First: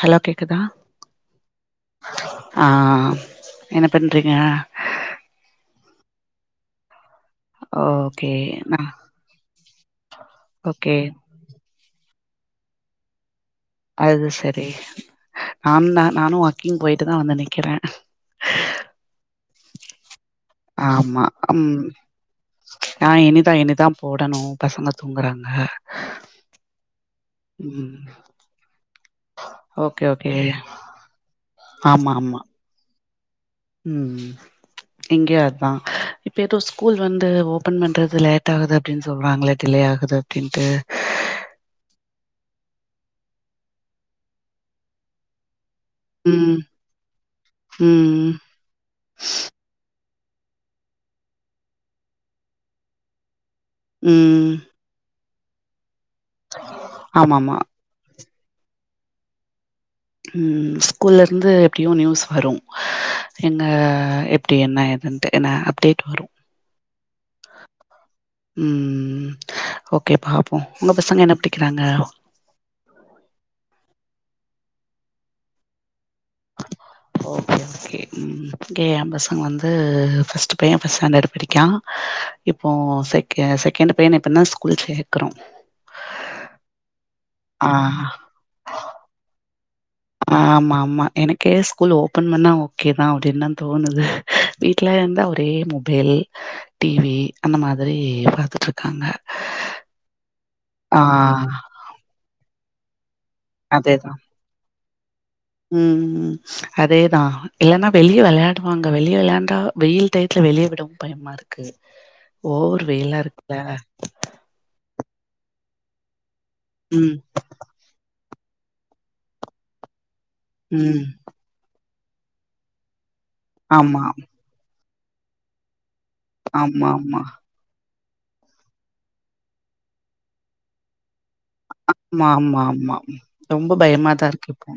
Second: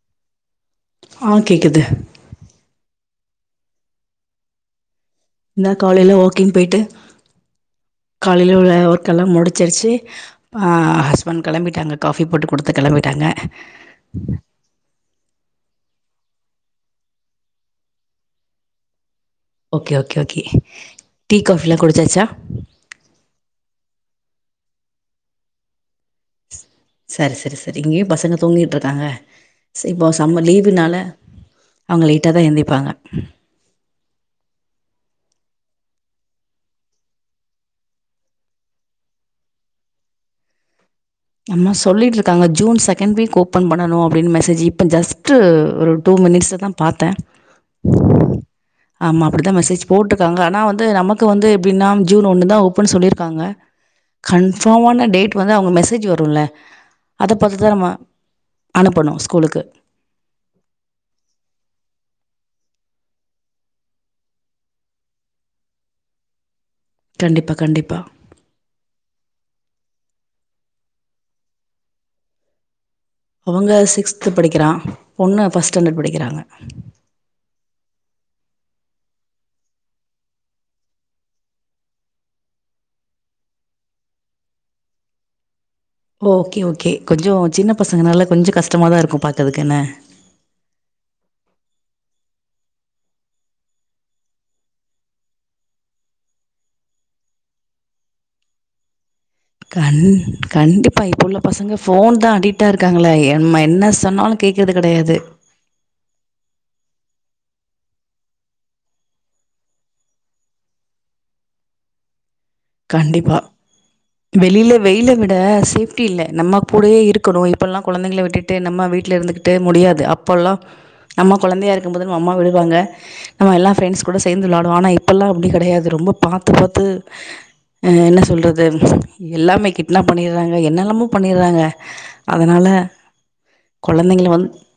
hello கேக்குதா ஆ கேக்குது ஆ என்ன பண்றீங்க நா காலைல வாக்கிங் போயிட்டு ஓகே காலையில உள்ள நா ஒர்க்கெல்லாம் முடிச் ச்சர்ச்சு ஹா ஹா ஓகே அஸ்பண்ட் கெளம்பிட்டாங்க காஃபி போட்டு குடுத்து கிளம்பிட்டாங்க அது சரி நான் நா நானும் க்கிங் போயிட்டு தான் வந்து நிக்கிறே ஓகே ஓகே ஓகே ஆமா டீ உம் காஃபிலா குடிச்சாச்சா நான் இனிதான் இனிதான் போடணும் பசங்க தூங்குறாங்க சரி சரி சரி ம் இங்கேயும் பசங்க தூங்கிட்றுகங்க சரி ஓகே இப்போது ஓகே செம்ம லீவுனால அவங்க லேட்டா தான் எந்திப்பாங்க ம் உம் இங்கதா இப்ப ஏதோ ஸ்கூல் வந்து ஓபன் பண்றது லேட் ஆகுது அப்படின்னு சொல்றாங்கள டிலே ஆகுது அப்படின்ட்டு அம்மா சொல்லிட்டு இருக்காங்க ஜூன் செகண்ட் வீக் ஓபன் பண்ணனும் அப்படின்னு மெசேஜ் இப்ப ஜஸ்ட்டு ஒரு டூ மினிட்ஸ் ம் தான் பார்த்தேன் ம் ஆமா அப்படித்தான் மெசேஜ் போட்டு காங்கனா வந்து நமக்கு வந்து எபின்னா ஜூன் ஒண்ணு தான் ஓப்பன் சொல்லிருக்காங்க ம் கன்ஃபாமான டேட் வந்து அவங்க மெசஜ் வரும் ல்ல அத ஆமா ஆமா பத்துத நம்மா அனுப்பணு ஸ்கூலுக்கு வரும் எங்க எப்டி என்ன ஏதுன்ட்டு என்ன அப்டேட் வரும் கண்டிப்பா கண்டிப்பா ம் ஓகே பாபோம் உங்க பசங்க என்ன படிக்கிறாங்க அவங்க சிக்ஸ்து படிக்கிறா பொண்ணு ஃபஸ்ட் ஸ்டாண்டர்ட் படிக்கிறாங்க ஓகே ஓகே எபசங்க வந்து பஸ்டு பைய பாஸ்டாண்டடு படிகா இப்போ செகே செகண்டு பைய இப்பனா ஸ்கூல் சேக்கூரோ ஓகே ஓகே கொஞ்சம் சின்ன பசங்கனால கொஞ்சம் கஷ்டமா தான் இருக்கும் பாகறதுக்கு என ஆமா ஆமா எனக்கே ஸ்கூல் ஓபன் பண்ணா ஓகே தான் அப்படின்னு தா தோணுது வீட்ல இருந்து ஒரே மொபைல் டிவி அந்த மாதிரி பாத்துட்டு இருக்காங்க கண் கண்டிப்பா இப்ப உள்ள பசங்க போன் தான் அடிட் எட்ட இருங்கலா அதேதான் உம் அதேதான் இல்லனா வெளியே விளையாடுவாங்க வெளியே விளையாண்டா வெயில் டயத்துல வெளிய விடவும் பயமா இருக்கு ஓவர் வெயிலா கண்டிப்பா இருக்குல வெளியில வெயில விட்டு லா சேப்டி இல்ல நம்ம கூடயே ம் இருக்கணும் இப்பெல்லாம் குழந்தைங்கள விட்டுட்டு கிட்டேநம்ம வீட்டல இருந்துக்கிட்டே முடியாது அப்ப அப்பேல்லா ம் நம்ம குழந்தையா இருக்கு பது அம்மா விடுவாங்க நம்ம எல்லாம் ஆமா ப்ரண்டஸ் கூட சேர்ந்து விளையாடுவோம் ஆன அப்பல்லாம் அப்படி கிடையாது ரொம்ப பாத்து பாத்து ஆமா ஆமா என்ன சொல்றது எல்லாமே கிட்னா பண்ணடுறாங்க என்னொமேபண்ண இருறாங்க ஆமா ஆமா அதனால ஆமா ரொம்ப குழந்தைங்க பயமாதான் இருக்கு வந்து இப்போ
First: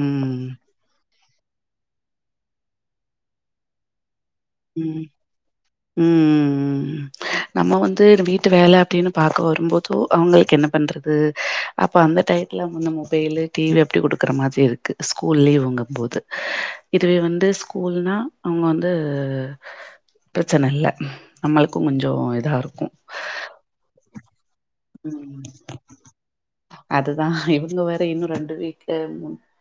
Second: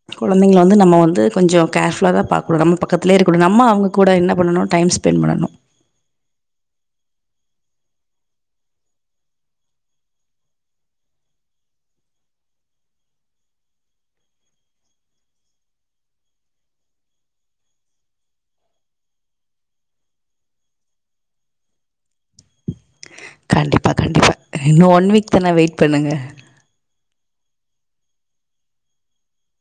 ம் குழந்தைங்க வந்து நம்ம வந்து கொஞ்சம்கேர்ஃபுலா தான் பாக்குனும் நம்ம பக்கத்தே இருக்கனும் நம அவங்க கூட என்ன பண்ணண டைம் ம் ஸ்பெண்ட் பண்ணணும் ம் நம்ம வந்து வீட்டு வேலை அப்படின்னு பார்க்க வரும்போதோ அவங்களுக்கு என்ன பண்ணுறது அப்போ அந்த டயத்தில் வந்த மொபைலு டிவி அப்படி கொடுக்குற மாதிரி இருக்குது ஸ்கூல் லீவ் வாங்கும்போது இதுவே வந்து ஸ்கூல்னால் அவங்க வந்து பிரச்சனை இல்லை நம்மளுக்கும் கொஞ்சம் இதா இருக்கும் கண்டிப்பா கண்டிப்பா இன்னும் ஒன் வீக் தானா வெயிட் பண்ணுங்க தான் இவங்க வேற இன்னும் ரெண்டு வீக்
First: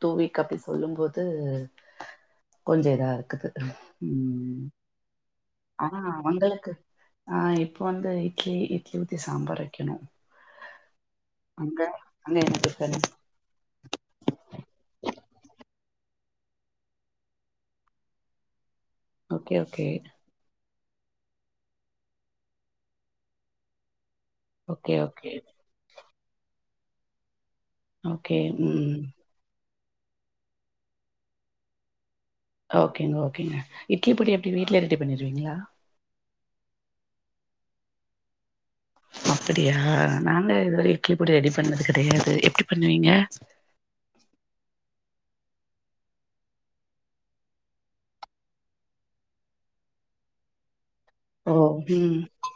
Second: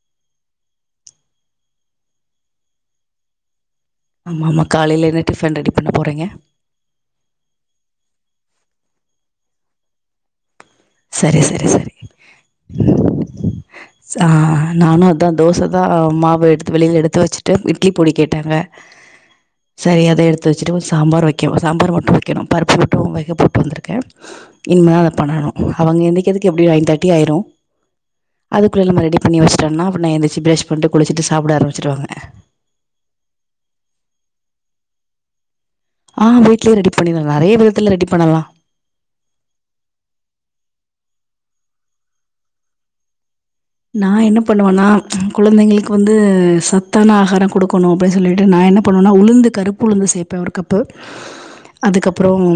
டூ வீக் அப்படி சொல்லும்போது கொஞ்சம் இதா இருக்குது ஆமா ஆமா காலையில என்ன டிஃபன் ரெடி பண்ண ஆஹ் போறீங்க உங்களுக்கு ஆஹ் இப்போ வந்து இட்லி கெல்த்தி சாம்பார் வைக்கணும் செரி செரி செரி டிஃபன் ஆஹ் நானும் அதான் தோசை தான் மா எடுத்து வெளியில எடுத்து வச்சுட்டு இட்லி பொடி கேட்டாங்க ஓகே ஓகே சரி அத எடுத்து வச்சிட்டு சாம்பார் வைக்கோம் சாம்பார் மட்டும் வைக்கணும் பருப்பு போட்டும் வெக போட்டு வந்துருக்கேன் இனிமே ஓகே அத ஓகே பண்ணணும் எந்திகிறதுக்கு எப்டியும் நையன் தேட்டி ஆயிரும் ஓகே அதுக்குள்ள ம் நம்ம ரெடி பண்ணி வச்சு விட்டேன்ன அப்றம் எந்தச்சி பிரஷ் பண்ணட்டு குளிச்சிட்டு சாப்பிட ஆம்பிச்சடுாங்க ஓகேங்க ஓகேங்க இட்லி பொடி எப்படி வீடல ரெடி பண்ணிருவீங்களா ஆ வீட்லயே ரெடி பண்ணிடலாம் நெறைய விதத்துல ரெடி பண்ணலாம் அப்படியா நாங்க இதுவரை இட்லி பொடி ரெடி பண்ணது கிடையாது எப்படி பண்ணுவீங்க நான் என்ன பண்ணுவேன்னா குழந்தைங்களுக்கு வந்து சத்தான ஆகாரம் கொடுக்கணும் அப்படின்னு சொல்லிட்டு நான் என்ன பண்ணுவேன்னா உளுந்து கருப்பு உளுந்து சேர்ப்பேன் ஒரு கப்பு ஓ ம் அதுக்கப்றம்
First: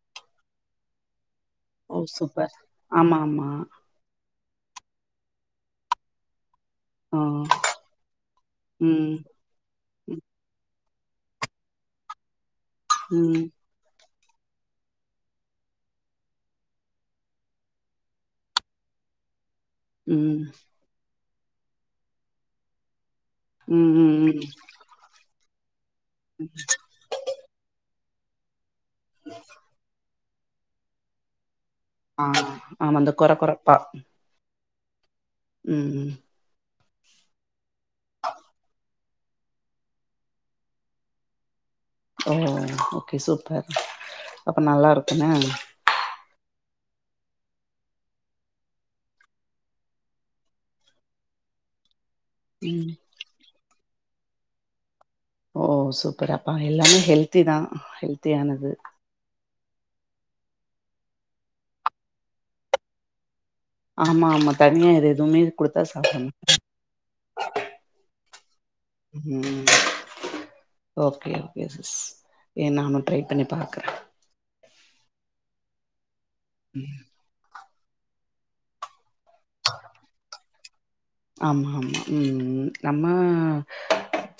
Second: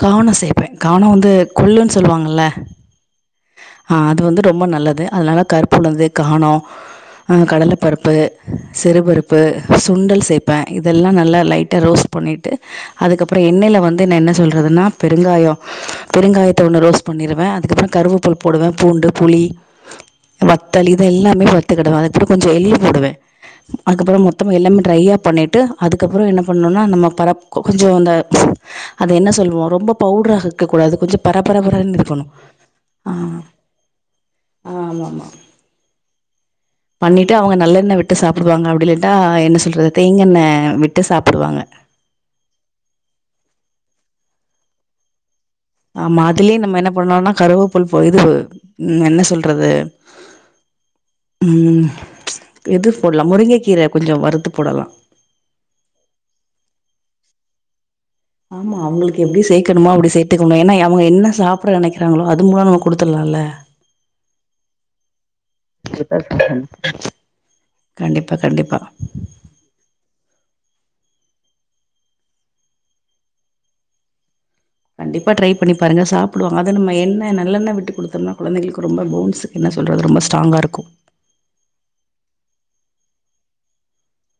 கார்னு சேப்பே கார்ன் வந்து கொள்ளுன்னு ஓ சொல்வாங்கல்ல சூப்பர் ஆமா ஆமா ஆ அது வந்து ம்ப நல்லது அதனால கருப்பு உளுந்தயே காணோ ஆ கடலப்பருப்பு சிறு ம் பருப்பு சுண்டல் சேப்பே இதெல்லா நல்லா லைட்டா ரோஸ்ட் பண்ணிட்டு அதுக்கப்றோ ம் எண்ணெயில வந் ட்ட நா என்ன சொல்றதுன்னா பெருங்காயோ பெருங்காயத்த ஒன்னு ரோஸ்ட் பண்ணிருவே அதுக்கப்பறோ கருவேப்பில் போடுவே பூண்டு புளி ம் வத்தல் இது எல்லா [unintelligible] அத கூட கொஞ்ச [unintelligible] போடுவே ம் ம் அதுக்கப்றோ ம் மொத்தமா எல்லாமே ட்ரையா பண்ணிட் ட்டு அதுக்கப்புறோ என்ன பண்ணணுனா நம்ம பரப் கொஞ்சோ அந்த [inaudible] அது என்ன சொல்வோ ரொம்ப பவுட்ரா இருக்கக்கூடாது கொஞ்ச பரபரன்னு ஆ ஆமா இந்த கொரகொரப்பா ஆ ஆமா ஆமா உம் உம் பண்ணிட்டு அவங்க நல்லெண்ண விட்டு சாப்பிடுவாங்க அப்டி இல்லட்டா என்ன சொல்றது தேங்கா எண்ண விட்டு சாப்டுவாங்க ஓ ஓகே சூப்பர் அப்ப நல்லா இருக்குண்ண ஆமா அதுலயு நம்ம என்ன பண்லான்னா கருவேப்பில் போ இது உம் என்ன சொல்றது உம் எது ம் போடலா முருங்கை கீரை கொஞ்ச வறுத்து போடலா ஓ சூப்பரப்பா எல்லாமே ஹெல்திதா ஹெல்த் ஆமா அவங்களுக்கு எப்டி செய் க்கணுமா அப்டி சேத்துக்கோங்க ஏன்னா அவங்க என்ன சாப்ட நெனைக்கிறாங்களோ அது மூலமா நம்ம குடுத்துரலாம்ல ஆமா ஆமா தனியா இது எதுவுமே குடுத்தா சாப்டணு கண்டிப்பா கண்டிப்பா உம் ஓகே ஓகே சிஸ் இது நானு ட்ரை பண்ணி பாக்குறே கண்டிப்பா ட்ரை பண்ணி பாருங்க சாப் [unintelligible] அத நம்ம எண்ணை நல்லெண்ணை விட் ட்டு குடுத்தன்னா கொழந்தைகளுக்கு ரொம்ப போன்ஸ் என்ன சொல்றது ரொம்ப ஸ்ட்ராங்கா இருக்கு ஆமா ஆமா உம் நம்ம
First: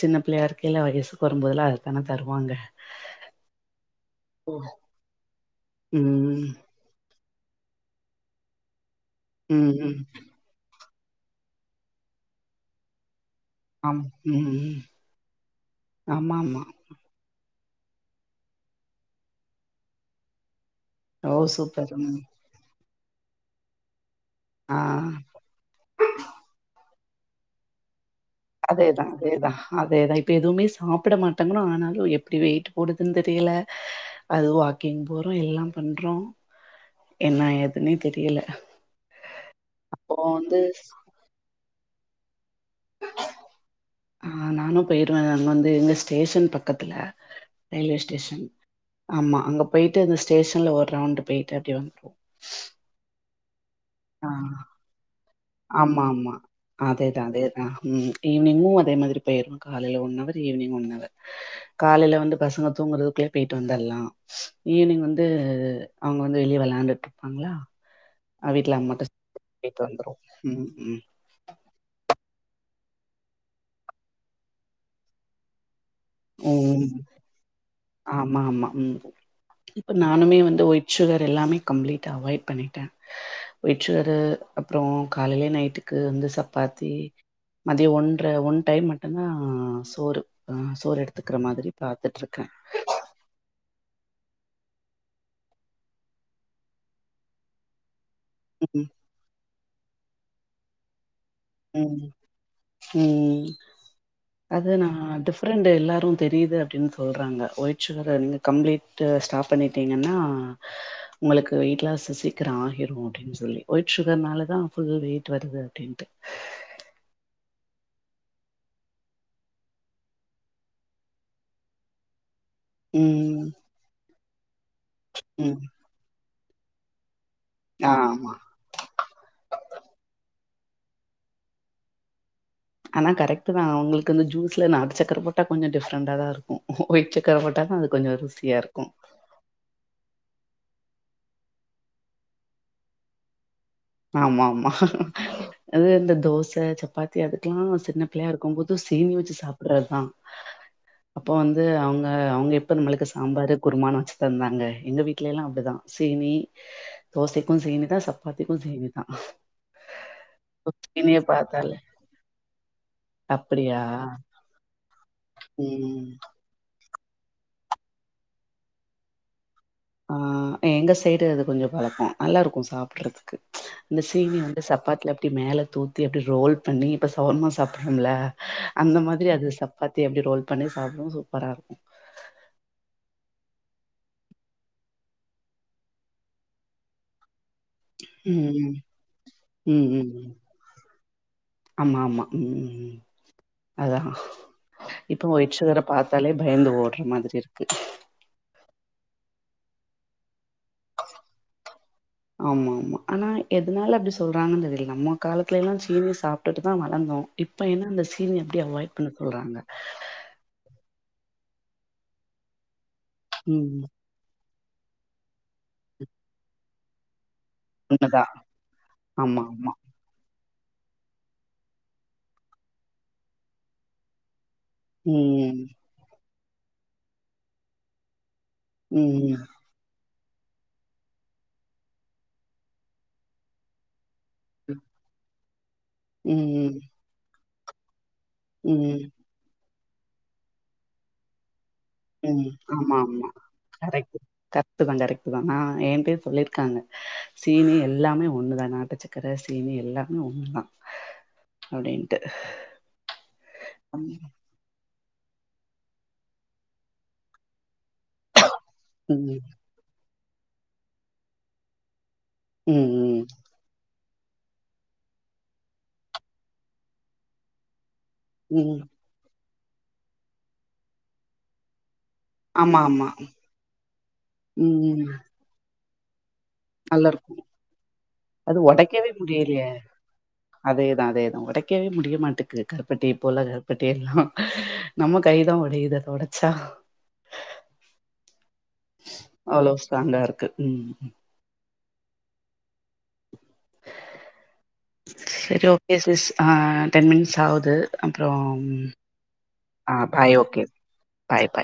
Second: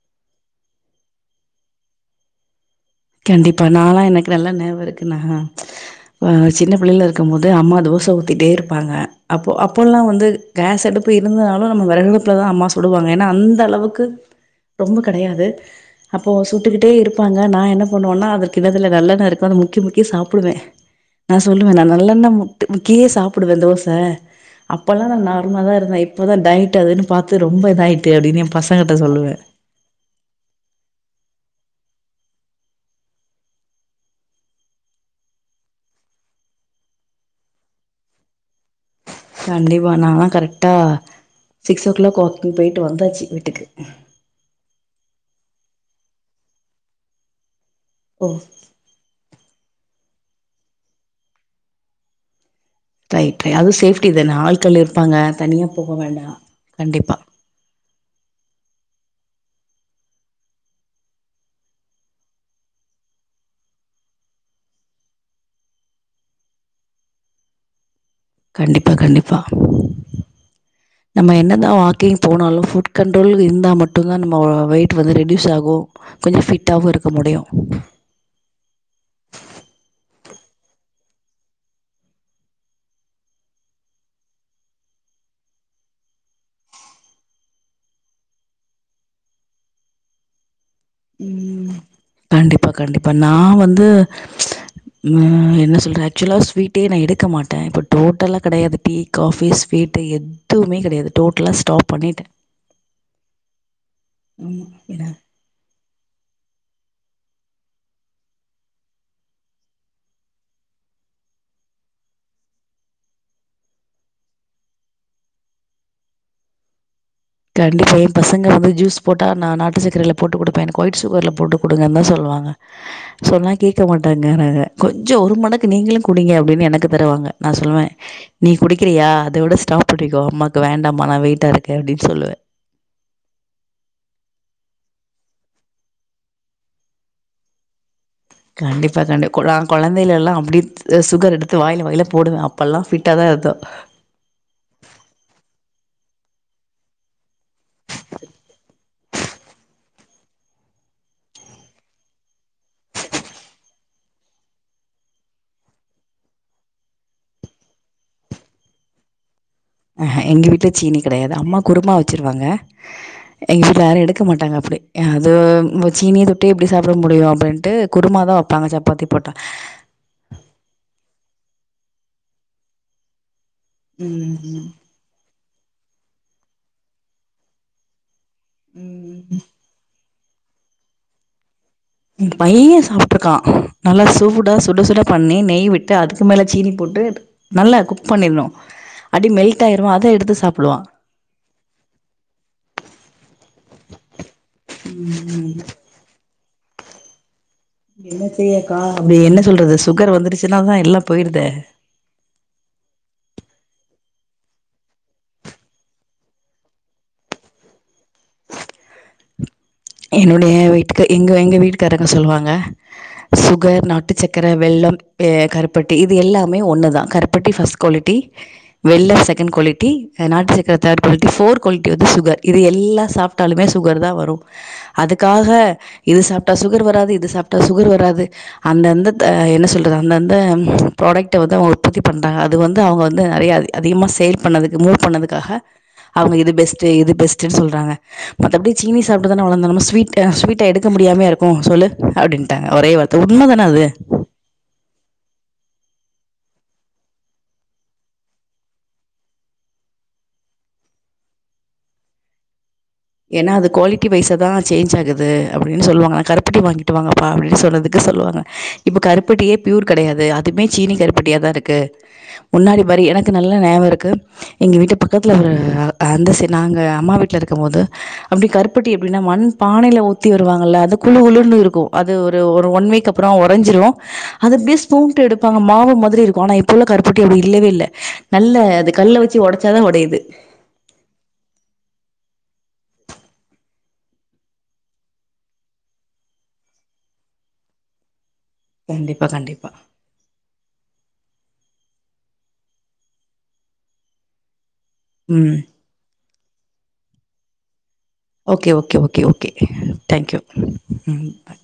சின்ன பிள்ளையா இருக்கையில வயசுக்கு வரும்போதல்லா அதத்தான தருவாங்க கண்டிப்பா நால்லா எனக்கு நல்லா நெனவு இருக்கு நா ஆ ம் சின்னப் பிள்ளைல க்கும்போது அம்மா தோசை ஊத்திட்டே இருப்பாங்க அப்போ ம் ம் அப்போல்லாம் வந்து கேஸ் அடு இப்ப இருந்தாலும் நம்ம வெரகடுப்புல தான் அம்மா சுடுவாங்க ஏன்னா அந்த அளவுக்கு ஆம் ம் ரொம்ப கெடையாது அப்போ ஆமா ஆமா சுட்டுக்கிட்டே இருப்பாங்க நான என் போண்ணோம்ன்னா அது கிண்ணத்த நல்லண்ணெருக்கும் அதை முக்கி முக்கி சாப்படுவேன் ஓ நான் சொல்லுவேன் சூப்பர் நான் ம் நல்லெண்ணெ முத் க்கிய சாப்டுவேன் தோசை ஆ அப்பல்லாம் நான நார்மலா தான் இருந்தேன் இப்தான் டயட் அதுன்னு பாத்து ரொம்ப இதாயு அதேதான் அதேதான் அதேதான் இப்ப எதுவுமே சாப்பட மாட்டாங்கன்னு ஆனாலும் எப்டி வெயிட் போடுதுனு தெரியல அது வாக்கிங் போறோம் எல்லாம் பண்றோம் என்னா ஏதுன்னே தெரியல கண்டிபா அப்போ நானா வந்து கரெக்டா சிக்ஸோ கிளாக் வாகிங் போயிட்டு வந்தாச்சு வீட்டுக்கு ஆ நானும் போயிருவேன் அங்க வந்து எங்க ஸ்டேஷன் பக்கத்துல ரயில்வே ஓ ஸ்டேஷன் ஆமா அங்க பேயிட்டு அந்த ஸ்டேஷன்ல ஒரு ரவுண்டு பேயிட்டு அப்டியே வந்தோம் ரைட் ரை அது சேஃப்டி தானே ஆள்கள் இருப்பாங்க தனியா போக வேண்டா ஆமாமா கண்டிப்பா அதேதான்அதேதான் ம் ஈவி்னிங்கும் அதே மாரி போயிட காலைல ஒன்னவர் ஈவினிங் ஒன்னவர் காலைல வந்து பசங்க தூங்குறதுக்குளயே போயிட்டு வந்துடலாம் ஈவினிங் வந்து அவங்க வந்து வெளிய விளையாண்டுட்டு இருப்பாங்களா அஹ் வீட்ல கண்டிப்பா அம்மாட்ட கண்டிப்பா சொல்லி போயிட்டு வந்துரு ம் ம் நம்ம என்னதான் வாக்கிங் போனாலும் ஃபுட் கண்ட்ரோலுக்கு இருந்தா மட்டும்தான் நம்ம வெயிட் வந்து ரெடியூஸ் ஆகும் ம் ம் ஆமா ஆமா உ இப்ப நான நானுமே வந்து ஒயிட் சுகர் எல்லாமே கம்ப்ளீட்டா அவாய்ட் பண்ணிட்டேன் ஒயிட் சுகரு அப்பறம் காலையிலே நைட்டுக்கு வந்து சப்பாத்தி மதியம் ஒன்ற ஒன் டைம் மட்டும்தான் சோறு சோறு எடுத்துக்குற மாரி ம் பாத்துட்டுருக்கேன் கண்டிப்பா கண்டிப்பா வந்து நா என்ன சொல்றேன் ஆக்சுவலா ஸ்வீட்டே நான் எடுக்க மாட்டேன் பட் டோட்டலா கெடையாது ம் டீ காஃபி ஸ்வீட்டு என் எதுமே கெடையாது டோட்டலா ஸ்டாப் ம் பண்ணிட்டே ம் ம் ஆமா அது நான ஏன்னா டிஃப்ரெண்ட் எல்லாரும் தெரியுது அப்டின்னு சொல்றாங்க ஒயிட் சுகரை நீங்க கம்ப்ளீட்டு ஸ்டாப் பண்ணிட்டீங்கன்னா உங்களுக்கு வெயிட் லாஸ்சு சீக்கிரம் ஆகிரும் சுகர்னால தான் ஃபுல் வெயிட் வருது அப்படின்ட்டு கண்டிப்பா என் பசங்க வந்து ஜூஸ் போட்டா நான் நாட்டு சக்கரைல போட்டு குடுப்பேன் எனக்கு ஒயிட் சுகர்ல போட்டுக் குடுங்கன்னு தான் சொல்வாங்க சொன்னா ம் கேக்க மாட்டாங்க கொஞ்சம் ஒரு ம் மடக்கு நீங்களும் குடிங்க அப்டின்னு எனக்கு தருவாங்க நான சொல்வேன் ஆமா நீ குடிக்கிறியா அத விட ஸ்டாப் பண்ணிக்கோ அம்மா வேண்டாமா நான வெயிட்டா இருக்கு அப்டின்னு சொல்லுவேன் ஆனா கரெக்ட் தான் அவுங்களுக்கு வந்து ஜூஸ்ல நட்டு சக்கர போட்டா கொஞ்ச டிஃப்ரெண்டா தான் இருக்கும் ஒயிட் சக்கர போட்டா தான் அதுக்கு கண்டிப்பா கண்டி குல குலந்தைங்க எல்லாம் அப்டி சுகர் எடுத்து வாயில-வாயில போடுவேன் அப்போல்லா பிட்டா தான் இருந்தோம் ஆமா-ஆமா அது இந்த தோச சப்பாத்தி அது லாம் சின்ன பிள்ளயா இருக்கும்போது சீனி வச்சு சாப்பிடறதுதான் அப்போ வந்து அவுங்க-அவுங்க எப்ப நம்மளுக்கு சாம்பாரு குருமானு வச்சு தந்தாங்க எங்க வீட்டுல எல்லாம் அப்டிதான் சீனி தோசைக்கும் சீனிதான் சப்பாத்தி [unintelligible] ஹா எங்க வீட்டுல சீனி சீனிய கிடையாது அம்மா பாத்தாலே குருமா வச்சிருவாங்க எங்க அப்டியா வீட்டுல யாரும் எடுக்க மாட்டாங்க அப்டி எ அது ம் சீனிய தொட்டே எப்டி சாப் அப்புற முடியும் அப்டின்ட்டு குருமா தான் வப்பாங்க சப்பாத்தி போட்டால் வளர்ப்போம் நல்ல இருக்கும் சாப்புறதுக்கு இந்த சீனி வந்து ம் சப்பாத்துல அப்டி மேல தூத்தி அப்டி ரோல் பண்ணி இப்ப ஷவர்மா சாப்படுறோம்ல அந்த ம் மாதிரி அது சப்பாத்தி அப்டி ரோல் பண்ணி சாப்பிடும் சூப்பரா இருக்கும் பையன் சாப்புட்டுருக்கான் நல்ல சுடா சுட-சுட பண்ணி நெய் விட்டு அதுக்கு மேல சீனி போட்டு நல்லா குக் பண்ணிர்ணு அப்டி மெல்ட் ஆயிரு அத உம்-உம்-உம்-உம் எடுத்து சாப்டுவா ஆமா-ஆமா அதான் இப்ப ஒயிட் சுகர் பாத்தாலே பயந்து ஓடுற மாதிரி இருக்குது என்ன செய்யக்கா அப்டி என்ன சொல்றது சுகர் வந்துருச்சு இதனாலதான் எல்லாம் போயிருதே ஆமா ஆமா ஆனா எதனால அப்டி சொல்கறாங்கன்னு தெரியல நம்ம காலத்துயெல்லாம் சீனி சாப்பிட்டுட்டு தான் வளந்தோ இப்ப என்னா அந்த சீனி அப்டி அவாய்ட் பண்ண சொல்றாங்க என்னுடைய வீட்டு எங்க-எங்க வீட்டுக்காரங்க சொல்லுவாங்க சுகர் ம் நாட்டுச்சக் வேற வெல்லம் கருப்பட்டி இது எல்லாமே ஒன்னது தான் கரு பட்டி பஸ்ட் குவாலிட்டி உண்மதா வெல்ல ஆமா செகண்ட் ஆமா குவாலிட்டி நாட்டு இத தேர்ட் குவாலிட்டி போர் குவாலிட்டி வது சுகர் இது எல்லாம் சாப்பிட்டாலுமே சுகர் தான் வரும் அதுக்காக ம் இது சப்ப சுகர் வராது இது சாப்பட்டா சுகர் வராது அந்தந்த ம் என்ன சொல்றது அந்தந்த அந்த ப்ராடெக்ட வந்து அவுங்க உற்பத்தி பண்ணுறாங்க அது வந்து அவுங்க வந்து நறைய அதிக-அதிகமாக செல் பண்ணதுக்கு மூவ் பண்ணதுக்காக அவுங்க இது ம் பெஸ்ட்-இது பெஸ்ட் சொல்றாங்க மத்தபடி ம் சீனிஸ் வளர் நம்ம ஸ்வீட் ஸ்வீட்ட எடுக்க முடியாம இருக்கும் சொல்லு ம் அப்டின்ட்டாங்க ஒரே ஆமா வார்த்த ஆமா உண்ம தான அது கரெக்ட் கரெக்ட் தான் கரெக்ட் தான்நான ஏன் சொல்லிருக்காங்க சீனி எல்லாமே ஒண்ணுதான் நாட்டுச்சக்கர சீனி எல்லாமே ஒண்ணுதான் அப்டின்ட்டு ஏன்னா அது குவாலிட்டி ம் வைச தான் சேஞ்ச் ஆகுது அது அப்டின்னு சொல்லாங்க நான கருப்பட்டி வாங்கிட்டு வாங்கப்பா அப்டின்னு சொன்னதுக்கு சொல்லுவாங்க இப்போ ம் கருப்பட்டியே பியூர் கெடையாது அது அதுவுமே சீனி கருப்பட்டியாக தான் இருக்கு முன்னாடி பாறி ம் எனக்கு நல்ல நேம் இருக்கு எங்க வீட்டு பக்கத்துல ஒரு அந்தச நாங்க அம்மா வீட்டல இருக்கும் போது அப்டி ம் கருப்பட்டி எப்டின்னா மண் பானையில் ஊற்றி வருவாங்கள்ல அது குழு குளுர்ன்னு இருக்கும் அது ஒரு ஒரு ஆமா ஒன் ஆமா வீக் அப்பறம் உரைஞ்சிர அதுப்டியே ம் [inaudible] எடுப்பாங்க மாவுத போனா இப்ப உள்ள நல்லா கருற்பூட்டி இருக்கு அப்டி இல்லவே இல்ல நல்ல அது ஒடைக்கவே கல்ல வச்சு முடியலையே உடைச்சாதான் உடையுது இருக்கவே முடிய மாட்டேக்குது கருப்பட்டி போல கருப்பட்டி எல்லாம் நம்ம கைதான் உடையுத தொடச்சா கண்டிப்பாக கண்டிப்பாக அவ்ளோவு ஃடாங்கா இருக்கு ம் ம் செரி ஓகே ச [inaudible] ஆ டென் மினிட்ஸ் ஆகுது ஓகே ஓகே ஓகே ஓகே ஆ தேங்க் பாய் யூ ஓகே ம் பாய் பாய்